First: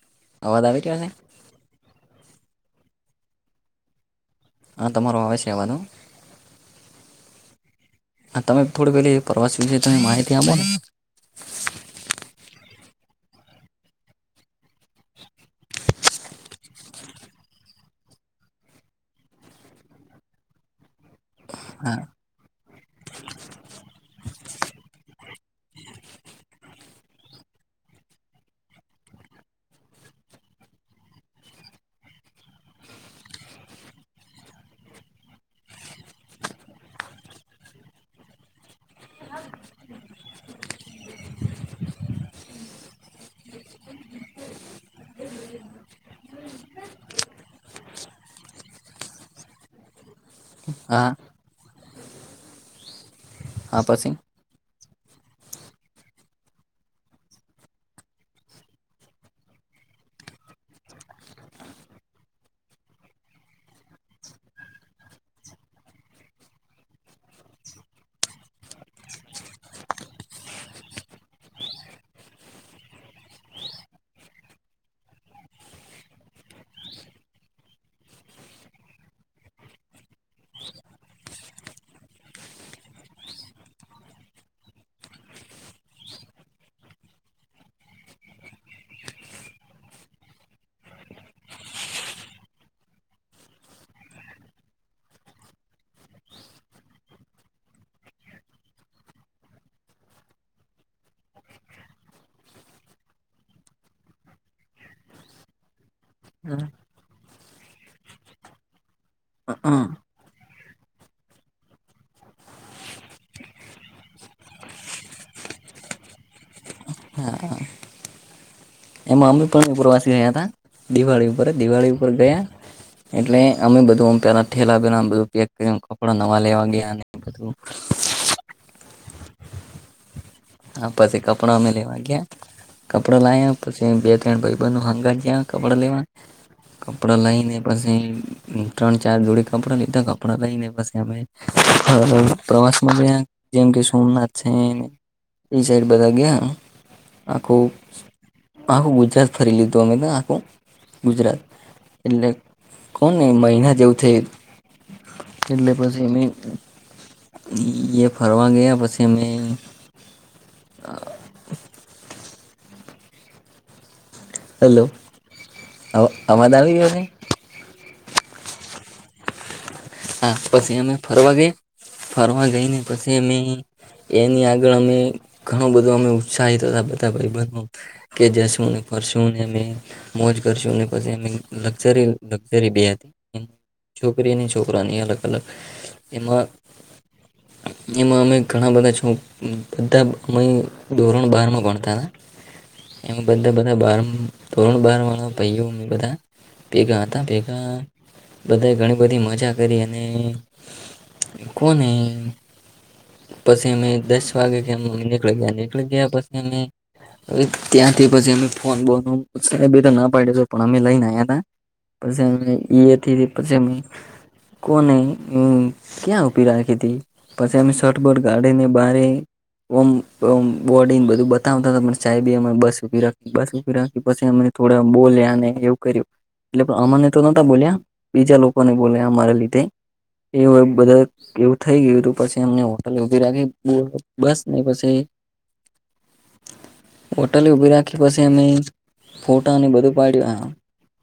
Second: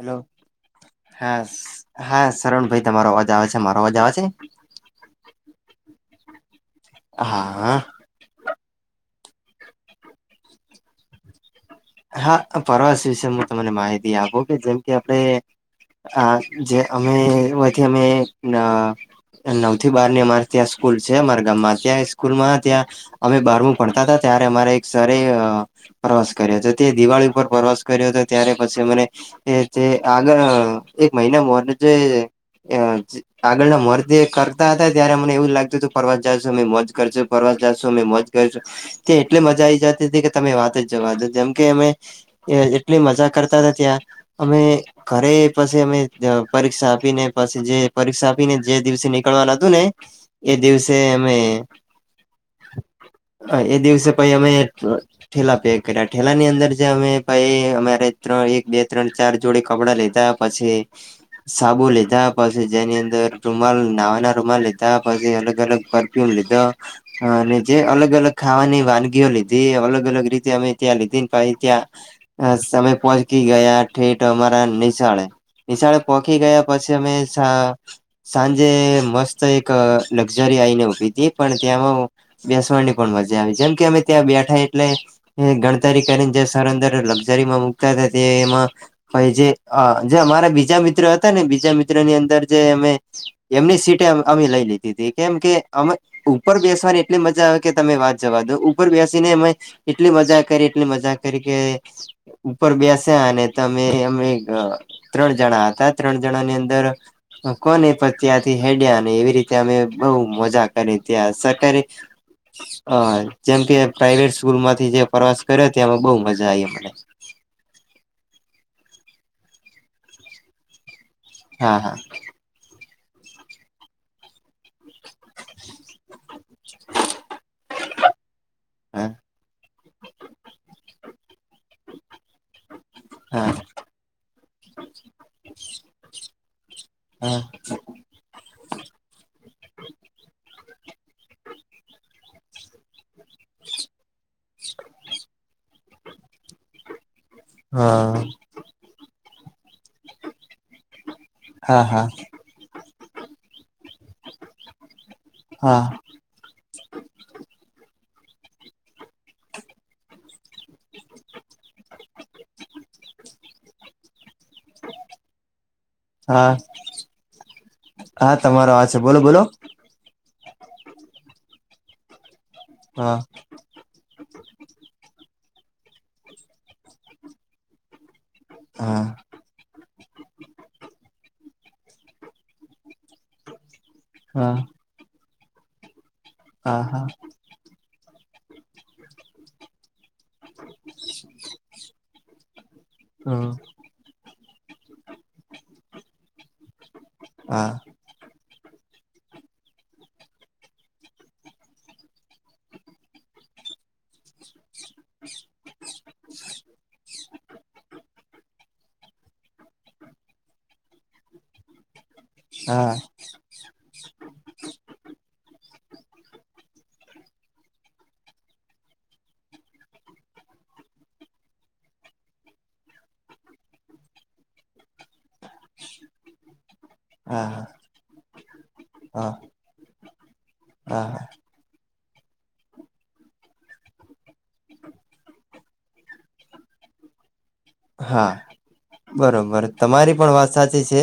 Hello અવાજ આવી રહ્યો છે હા સ હા સરોણ ભાઈ તમારો અવાજ આવે છે મારો અવાજ આવે છે. હા તમારો આવે છે અવાજ હા. હા તમે થોડી પેલી પ્રવાસ વિશે તમે માહિતી આપો ને હા પરવાસ વિશે હું તમને માહિતી આપું કે જેમ કે આપણે આ જે અમે એમાથી અમે ન નવ થી બાર ની અમારે ત્યાં સ્કૂલ છે અમારા ગામમાં ત્યાં સ્કૂલ માં ત્યાં અમે બારમું ભણતાતા ત્યારે અમારે એક સરે પ્રવાસ કર્યા છે. તે દિવાળી ઉપર પ્રવાસ કર્યો હતો ત્યારે પછી મને એ તે આગળ એક મહિના મોર જઈયે. અ આગળના મર્તે કરતા હતા ત્યારે મને એવું જ લાગતું હતુ ફરવા જ જા છો અ મોજ કરજો ફરવા પચાસ સો મે મોજ કર. કે અમે એટલી મજા કરતા હતા ત્યાં અમે પરીક્ષા આપી ને પછી જે પરીક્ષા આપીને જે દિવસે નીકળવાનું હતું ને એ દિવસે હા અમે હ એ હા દિવસે પછી પહી અમે ઠેલા પે કર્યા. ઠેલા ની અંદર જે અમે પાઈ અમારે ત્ર એક બે ત્રણ ચાર જોડે કપડાં લીધા પછી સાબુ લીધા પછી જેની અંદર રૂમાલ નાવાના રૂમાલ લેધા પછી અલગ અલગ પરફ્યુમ લીધો અને જે અલગ અલગ ખાવાની વાનગીઓ લીધી અલગ અલગ રીતે અમે ત્યાં નીતિન ભાઈ ત્યાં સમય પહોંચકી ગયા ઠેઠ અમારા નિશાળે નિશાળે પોખી ગયા પછી અમે સાં સાંજે મસ્ત એક લક્ઝરી આવીને ઉભી પણ ત્યાંમાં બેસવાની પણ મજા આવી છે જેમ કે અમે ત્યાં બેઠા એટલે એ ગણતરી કરીને જે સર અંદર લકઝરીમાં મુકતા હતા તે એમાં પહી જે જે રા બીજા મિત્ર હતા ને બીજા મિત્ર ની અંદર જે અમે એમની સીટે અમે લઈ લીધી હતી કે કે ઉપર બેસવાની એટલી મજા આવે કે તમે વાત જવા દો ઉપર બેસીને અમે એટલી મજા કરી એટલી મજા કરી કે ઉપર બેસ્યાને તોમે અમે ત્રણ જણા હતા ત્રણ જણા ની અંદર કોને પણ ત્યાંથી હેડ્યા ને એવી રીતે અમે બહુ મજા કરી ત્યાં સરકરે હ જેમ કે પ્રાઈવેટ સ્કૂલમાં થી જે પ્રવાસ કર્યો ત્યામાં બહ મજા આવી મને એમાં અમે પણ પ્રવાસી ગયા હતા દિવાળી ઉપર હા દિવાળી હા ઉપર ગયા. એટલે અમે બધું પેલા ઠેલા પેલા બધું પેક કર કપડા વાલેવાગ અને બધું હે. હા પછી કપડા અમે લેવા ગયા. કપડા હા લાવ પછી બે ત્રણ ભાઈબનો હંગ જ કપડા લેવા કપડો હા લઈ ને પછી ત્રણ ચાર જોડી કપડો લીધો કપડો લઈને પ્રવાસમાં જેમ કે સોમનાથ છે એ સાઈડ બધા ગયા આખું હા આખું ગુજરાત ફરી લીધું. તો અમે તો આખું ગુજરાત હા એટલે કોણ ને મહિના જેવું હા હા [unintelligible] ફરવા ગયા પછી અમે [inaudible] હેલો અવાજ હા આવી રહ્યો છેને હા તમારો આ છે બોલો બોલો હા પછી અમે ફરવા ગયા ફરવા ગઈને પછી હા અમે એની આ અમે ઘણું બધું અમે ઉત્સાહિત હતા બધા ભ કે જશું ને હા કરશુંને અ મોજ કરશુંને પ લક્ઝરી લક્ઝરી બે હતી છોકરીની હા એયા અલગ અલગ હા હા. એમાં અમે ઘણા બધા છ બધા અમે ધોરણ બારમાં ભણતા હતા. એમ બધા હમ બધા બાર ધોરણ બાર વાળા ભઇ ઓ બધા ભેગા હતા ભેગા હા બધા ઘણી બધી મજા કરી અને કોને પસે મે દસ વાગે કે નીકળી ગયા નીકળી ગયા પછી અમે હ ત્યાંથી પછી અમે ફોન બોન તો સાબે ના પાડીટિ પણ અમે લઈને આયાતા હા હા પછી પછી કોને ક્યાં ઉપી રાખી હતી પછી અમે શટબોર્ટ ગાઢીને બ ઓમ બોડ બધું બતાવતા હતા ચાય બી અમે બસ ભી રાખી બસ ભી રાખી પછી અ થોડા બોલ્યા અને એવું કર્યું એટલે અમાને તો નતા હા બોલ્યા બીજા લોકો ને બોલ રા હા લીધે એ બધા હા એવું થાય ગયું પછી અમને હોટલ ઉભી રાખી બસ ને પછી વઠ. ટલી ઉભી રાખી પછી હા અમે ફોટા બરોબર બધું તમારી પણ પાડ્યું. વાત સાચી છે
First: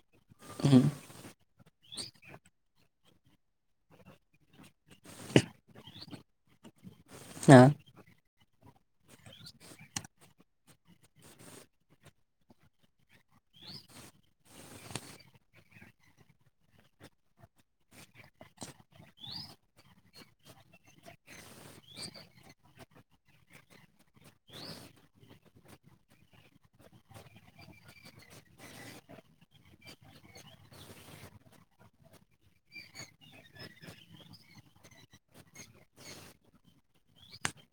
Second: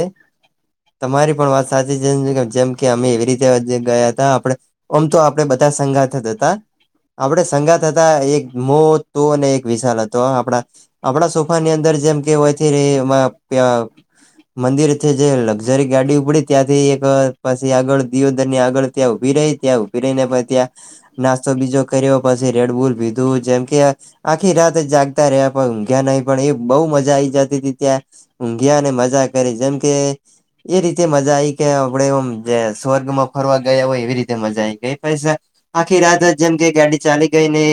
તમારી પણ વાત સાચી છે જેમ કે અમેવી રીતે ગયા હતા આપે ઓમ તો આપે બધા સંગા થતા હતા. આપડે હા સંગાત હતા એક મો હતો ને એક વિશાલ હતો આપણા આપણા સૌ વાની અંદર જેમ કે હોયથી ર મંદિર છે જે લક્ઝરી ગાડી ઉપડી ત્યાંથી એક પાછી આગળ દિયોદર ની આગળ ત્યાં ઉભી ત્યાં ઉભી રઈ ને પછી ત્યા નાસ્તો બીજો કર્યો પછી રેડબુલ ભીધું જેમ કે આખી રાત જાગતા રહ્યા પણઘ્યા ન એ બહ મજા આવી જતી હતી ત્યાં ઊંઘ્યાને મજા કરી જેમ કે એ રીતે મજા મજા આઈ કે આપડ એમ જે સ્વર્ગમાં ફરવા ગયા હોય એવી રીતે મજા આવી ગઈ પછ આખી રાત જેમ કે ગાડી ચાલી ગઈને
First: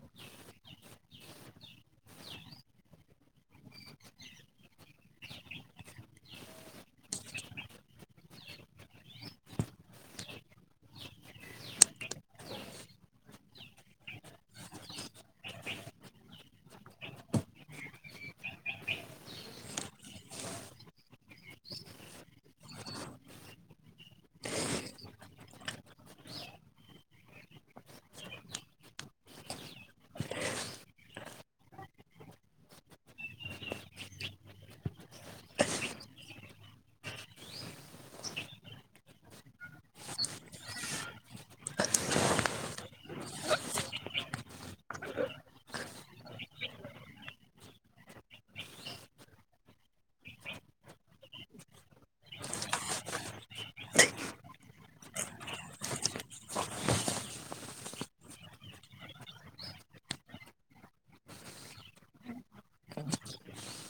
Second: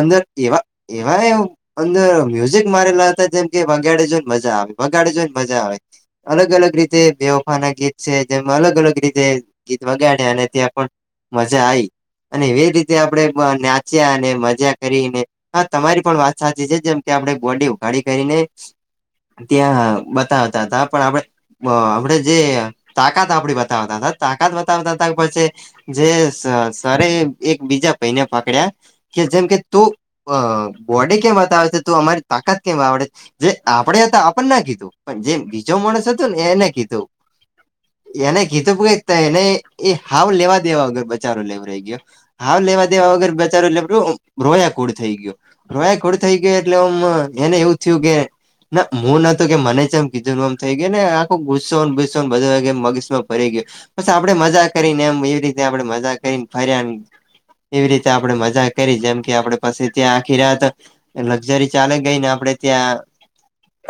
અંદર એવા એવા એ અંદર મ્યુઝિક મારેલા હતા જેમ કે વગાડે જોઈને મજા આવે વગાડે જોઈને મજા આવે અલગ અલગ રીતે બેવફાના ગીત છે જેમાં અલગ અલગ રીતે ગીત વગાડ્યા અને ત્યાં પણ મજા આવી. અને એવી રીતે આપણે નાચ્યા અને મજા કરીને હ તમારી પણ વાત સાચી છે જેમ કે આપડે બોડી ઉખાડી કરીને ત્યાં બતાવતા હતા પણ આપણે આપણેે જે તાકાત આપડી બતાવતા હતા તાકાત બતાવતા હતા પછી જે સર એક બીજા પૈને પકડ્યા કે જેમ કે ત બોડી કેમ આવે તો અમારે તાકાત કેમ આપડે જે આપણેે હતા આપણ ના કીધું પણ જે બીજો માણસ હતો ને એને કીધું. એને ગીતો ક એને એ હાવ લેવા દેવાગર બચારો લેવ રહી ગયો હાવ લેવા દેવા વગર બચારો લે રોયા કુડ થઈ ગયો રોયા કૂડ થઈ ગયો એટલે ઉમમ અ એને એવું થયું કે ના હું નતતો કે મને છે એમ કીજું ન એમ થઈ ગય ને આખો ગુસ્સો ને ગુસ્સો બધ મગીશ માં પરી ગય બસ આપડે મજા કરીને એમ એવી રીતે આપડે મજા કરીને ફર્યા. એવી રીતે આપડણે મજા કરી જેમ કે આપડે પછી ત્યાં આખી રાત લક્ઝરી ચાલે ગઈને આપડે ત્યાં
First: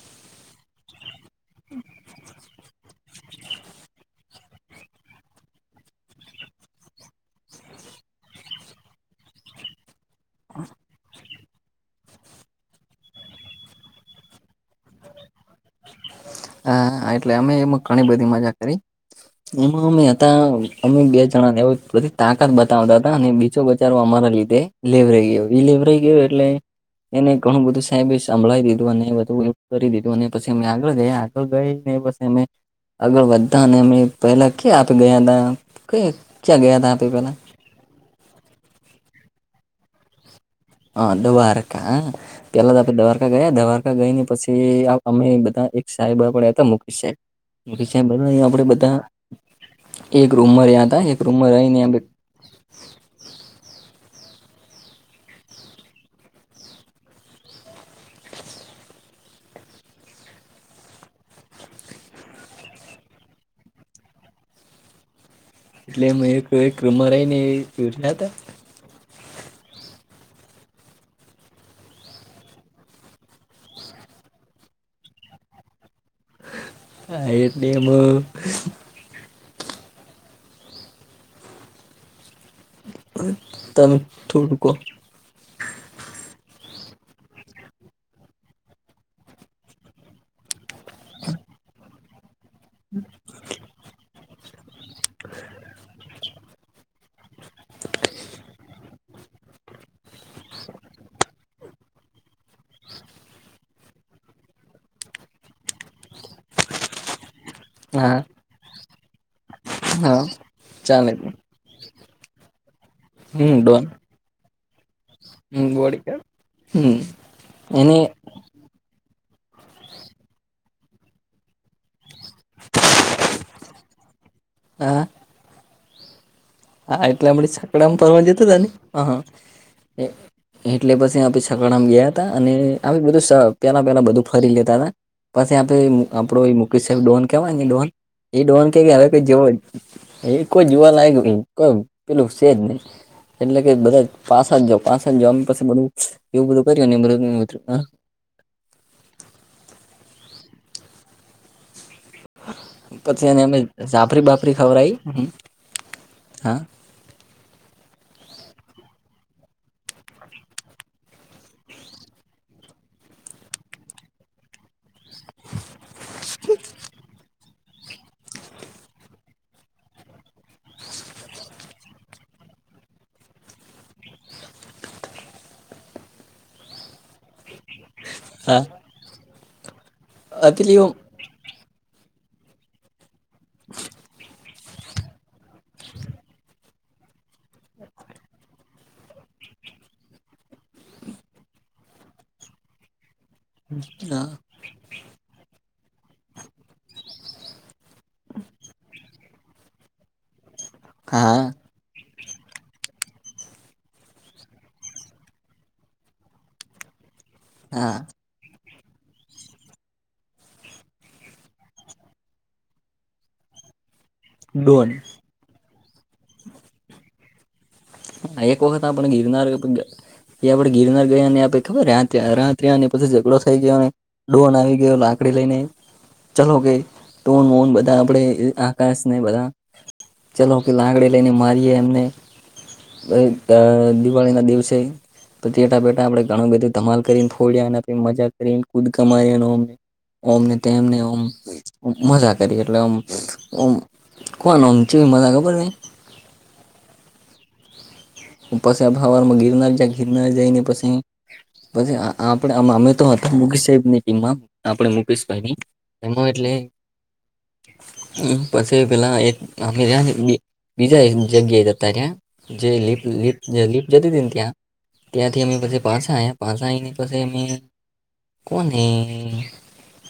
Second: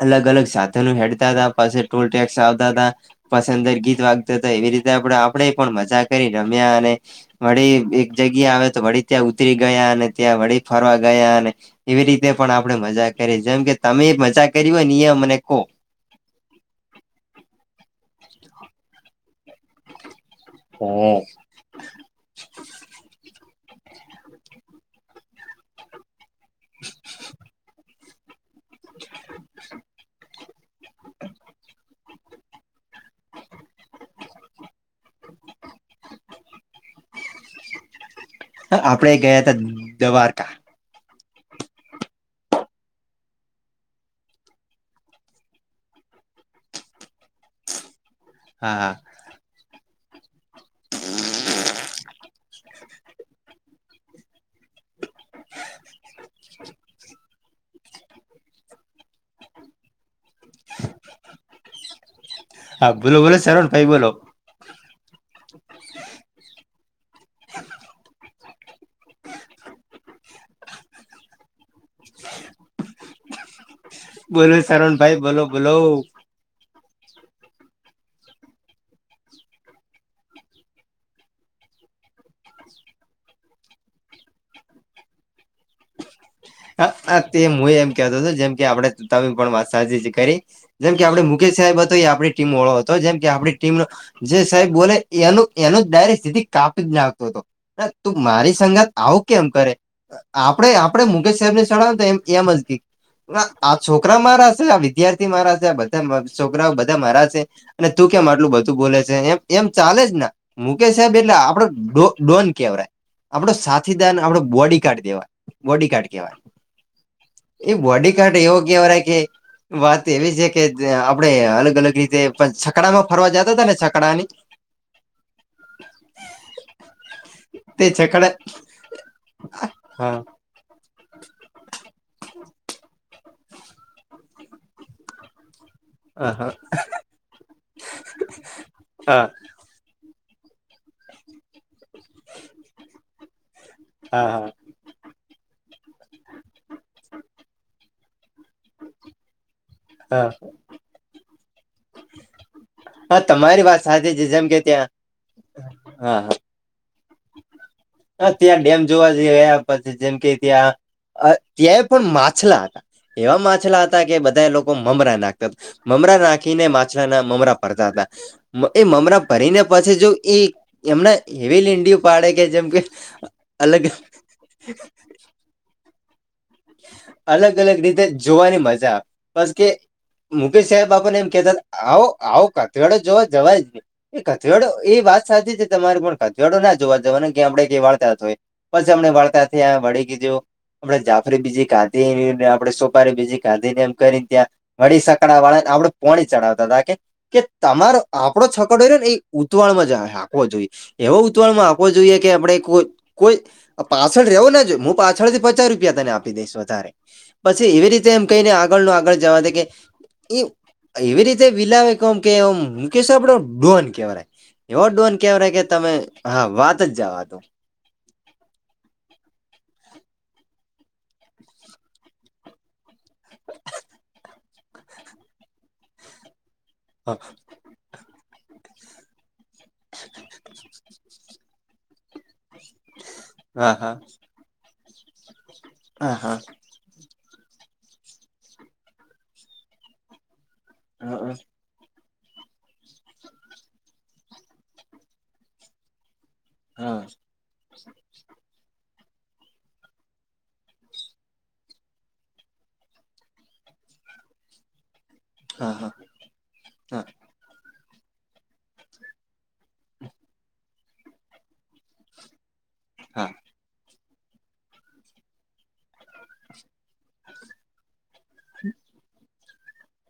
અલગ-અલગ સાધનો હેડતા હતા પછ ટોલ ટેક્સ આવતા હતા પસંદર ગીત વાગતા હતા. એવી રીતે આપ આપણે પણ મજા કરી રમ્યા અને વળી એક જગ્યા આવે તો વળી ત્યાં ઉતરી. ગયા અને ત્યાં વળી ફરવા ગયા અને એવી રીતે પણ આપડે મજા [unintelligible] જેમ કે તમે મજા કરી હોય ને એ મને કોહ. હા એટલે અમે એમાં ઘણી બધી મજા કરી એમાં અમે અમે બે જણા ને એ બધી તાકાત બતાવતા હતા અને બચારવા અમારા લીધે લેવરાઈ ગયો લેવરાઈ ગયો એટલે એને ઘણું બધું સાહેબ સંભળી દીધું અને બધું કરી દીધું અને પછી અમે આગળ ગયા આગળ જઈ ને પછી અમે આગળ વધા ને અમે પેલા ક્યાં આપી ગયા તા ક ક્યાં ગયા ત આપે પેલા. [inaudible] હ આપડે ગયા હતા દ્વારકા. દ્વારકા પેલા તો આપે દ્વારકા ગયા દ્વારકા ગઈ ને પછી અમે બધા એક. સાહેબ પણ હતા મુકેશબ મુકેશહેબ બ અહી આપડે હા હા બધા. એક રૂમમાં રહ્યા તા એક રૂમમાં રહીને બે. [inaudible] હા બોલો બોલો સરોણ ભાઈ બોલો. એટલે મેં કઈક રમ રઈનેર્યા હતા. [inaudible] બોલો શરણ ભાઈ બોલો બોલો. [unintelligible] તમે થોડુંકો તે હું એમ કેતો હતો જેમ કે આપડે ત પણ વાત સાજી કરી. જેમ કે આપે મુકેશ સાહેબ હતો એ આપણી ટીમ વાળો હતો જેમ કે આપણી ટીમનો જે સાબ બોલે એ એનું ડાયરેકથિ કાપી જ નાખવો તો તું મારી સંગાત આવું કેમ કરે આપણે આપણે [unintelligible] આ છોકરા મારા છે આ વિદ્યાર્થી મારા છે બધા છોકરાઓ બધા મારા છે અને તું હા કેમ આટલું બધું બોલે છે એમ એમ ચાલે જ હા ને મુકેશ ચાલે સાહેબ એટલે આપડો ડોન કેવાય આપડો હમ ડોન સાથીદાર આપડો બોડી કાર્ડ કેવાય હમ બોડી કાર્ડ ગાર્ડ હમ એ એને બોડી કાર્ડ એવો કેવાય વાત એવી છે કે આપડણે અલગ અલગ રીતે છકડામાં ફરવા જતા ત ને છકડાની હા [inaudible] હા એટલે આપડે તે છકડામાં ફરવા છકડા જતા તાને હા એટલે પછી છકડા માં ગયા હતા અને આ બધું પેલા પેલા બધું ફરી લેતા હતા પછી આપે હા આપડો મુકેશ સાહેબ ડોન કેવાય ને ડોહન એ ડોન કે કે હવે કઈ હા જેવો. એ કોઈ જોવા લાયક કોઈ પેલું છે જ નહી એટલે કે બધા હા પાસા જ જા પાસા જ જા [unintelligible] [inaudible] હા પછી એને અમે તમારી વાત સાચી જાફરી છે જેમ બાફરી કે ત્યાં ખવરાવી હ હા હ ત્યાં ડેમ જોવા જયા પછી જેમ કે ત્યાં અ ત્યાંય પણ માછલા હતા એવા માછલા હતા કે બધા લોકો મમરા નાખતા મમરા નાખીને માછલા ના મમરા ફરતા હતા એ મમરા ભરીને પછી જો એ એમના હવી લન્ડીય પાડે કે જેમ કે. અલગ અલગ અલગ રીતે જોવાની હા મજા આવે બસ કે અ મુકેશ પેલી સાહેબ ઓમ- આપને એમ કેતા આવ આવો કથરળો જોવા જવા જ નહી એ ળો એ વાત સાચી છે તમારે પણિયાળો ના જોવા જવાનુંને કે આપડે કઈ વાળતા હોય પછી આપણે વાળતા વળી ગીધું આપ જાફરી બીજી કાંધી આપે સોપારી બીજી ગાંધી ને એમ કરીને હા ત્યાં વળી સકડા વાળાને આપડું પોણી ચડાવતા હતા કે તમારો આપડો છકડો રીયોને ને ઈ ઉતવાળ માં હાકવો જોઈએ એવા હા ઉતવાળ માં હાકવો જોઈએ આપ કોઈ કોઈ પાછળ રહેવું ન જોઈ હું પાછળ થી પચાસ રૂપિયા એમને આપુ આપી દઈશ વધારે પછી એવી હા રીતે એમ કહીને આગળ ન આગળ જવા દે કે એ એવી રીતે વિલાવે કમ કે મુકેશ આપડો ડોન કેહેવાય એવો ડોન કેવા ર કે તમે હા વાત જ જવાદો અયકોક વખત આપણે ગીરનાર એ આપડે ગિરનાર ગયા ને આપે ખબર રાત રહયા ને પછી ઝઘડો થઈ ગયો અને ડોન આવી ગયો લાકડી લને ચલો કે હા તોન મોન બધા આપે આકાશને બધા ચલો કે લાંગડે લઈને મારીએ એમને હા હા દિવાળી ના દિવસે તો ચેટા પેટા હા આપડે હા ઘણું બધું ધમાલ કરીને ખોડિયાને આપી મજા કરી કુદકા મારીને ઓમને તેમ ને હા મજા કરી એટલે ઓમ કોન ઓમ જેવી મજા ખબર કઈ હા પછી ફવારમાં ગિરનાર જ ગિરનાર જઈને પછી પછી આપડે આમે મુકેશ સાહેબની ટીમમાં આપણે મુકેશભાઈની હા એમાં એટલે હા [unintelligible] બીજા એક જગ્યાએ જતા રહ્યા જે લિપ હા જતી હતીને ત્યાં ત્યાંથી અમે પછા આવયા પાસા આવીઈને પછી અમે કોને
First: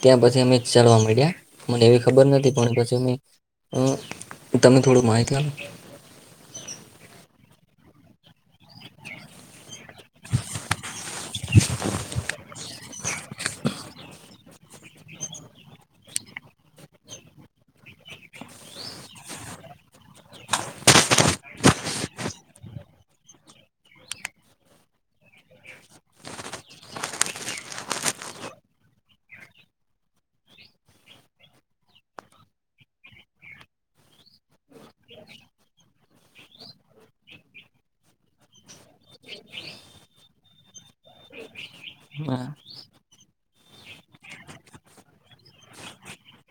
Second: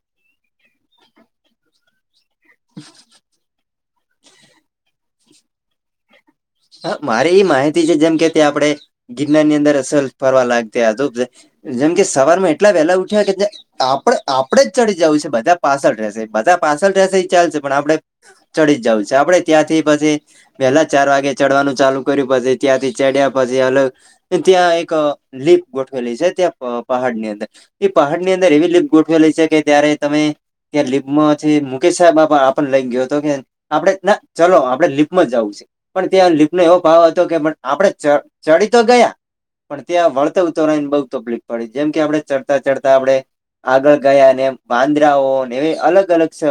ત્યાં પછી અમે ચાલવા મળ્યા મને એવી ખબર નથી પણ પછી એ તમે થોડું માહિતી આપો હ મારે એ માહિતી છે જેમ કે તે આપડે ગિરનાર ની અંદર જ ફરવા લાગતે જેમ કે સવાર માં એટલા વેલા ઉઠ્યા કે આપડે આપડે જ ચડી જવું છે બધા પાછળ રહેશે બધા પાછળ રહેશે એ ચાલશે પણ આપડે ચડી જવું છે આપે ત્યાંથી પછી વહેહલા ચાર વાગે ચડવાનું ચાલુ કર્યું પછી ત્યાંથી ચડ્યા પછી અલગ ત્યાં એક લીપ ગોઠવેલી છે ત્યાં પહાડ ની અંદર એ પહાડની અંદર એવી લિફ્ટ ની અંદર ગોઠવેલી છે કે ત્યારે તમે ત્યાં લીપમાં છે મુકેશ સાહેબ બાબા આપને લઈ ગયો હતો કે આપડે ના ચલો આપડે લીપમાં જવું છે પણ ત્યાં લિપનો એવો ભાવ હતો કે આપડે ચડી તો ગયા પણ ત્યાં વળતા ઉતવવા ની બહુ તકલીફ પડી જેમ કે આપડણે આપો ચડતા ચડતા આપડે આગળ ગયા ને વાંદરાઓ ને એવી અલગ અલગ છે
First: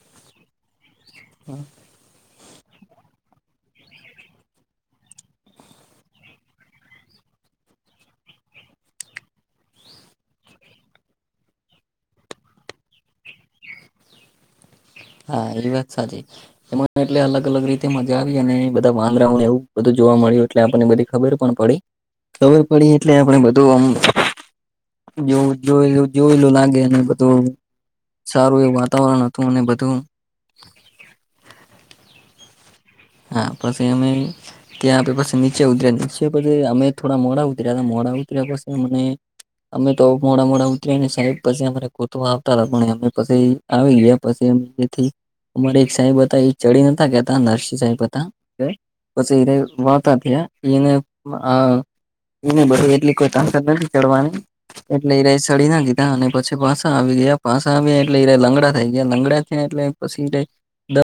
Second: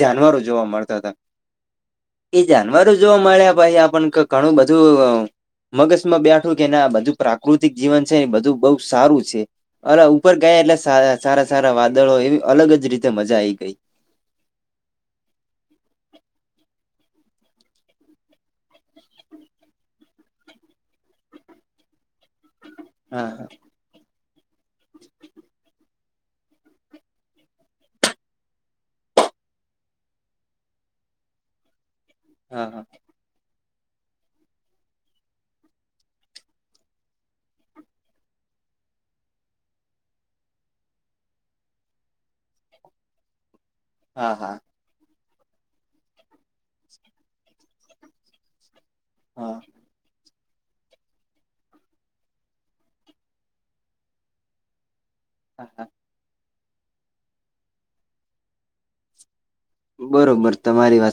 જાનવરો જોવા મળતા હતા એ જાનવરો જોવા મળ્યા ભાઈ આપણ ઘણું બધું મગજ માં બેઠું કે ના બધું પ્રાકૃતિક જીવન છે ને બધું બહુ સારું છે અલા ઉપર ગયા એટલે સારા સારા વાદળો એવી અલગ જ રીતે મજા આઈ તી [inaudible] હા એ વાત સાચી એમાં એટલે અલગ અલગ રીતે મજા આવી અને બધા વાંદરાઓને એવું બધ જો જોવા મળયુ એટલે આપણને બધી ખબર પણ પડી ખબર પડી એટલે હા આપણે બધુંમ જોવું જોયેલું જોયેલું લાગે ને બધું સારું એવું વાતાવરણ હતું અને બધું હા હા હા પછી અમે ત્યાં આપડે પછી નીચે ઉતર્યા નીચે પછી અમે થોડા મોડા ઉતર્યા મોડા ઉતર્યા પછી અને અમે તો મોડા મોડા ઉતરી ને સાહેબ પછી અમારે ગોતવા આવતા હતા પણ અમે પછી આવી ગયા હા પછી હા અ જેથી અમારે એક સાહેબ હતા એ ચડી નાતા ગયા નરસિંહ સાહેબ બતા વછ વાતાયા એને એને બધી એટલી કોઈ તાકાત નથી ચડવાની એટલે ઈરે હા સડી ના હા લીધા અને પછી પાસા આવી ગયા પાસા આવી એટલે ઈરે લંગડા થઈ ગયા લંગડા એટલે પછી. બરોબર તમારી વાત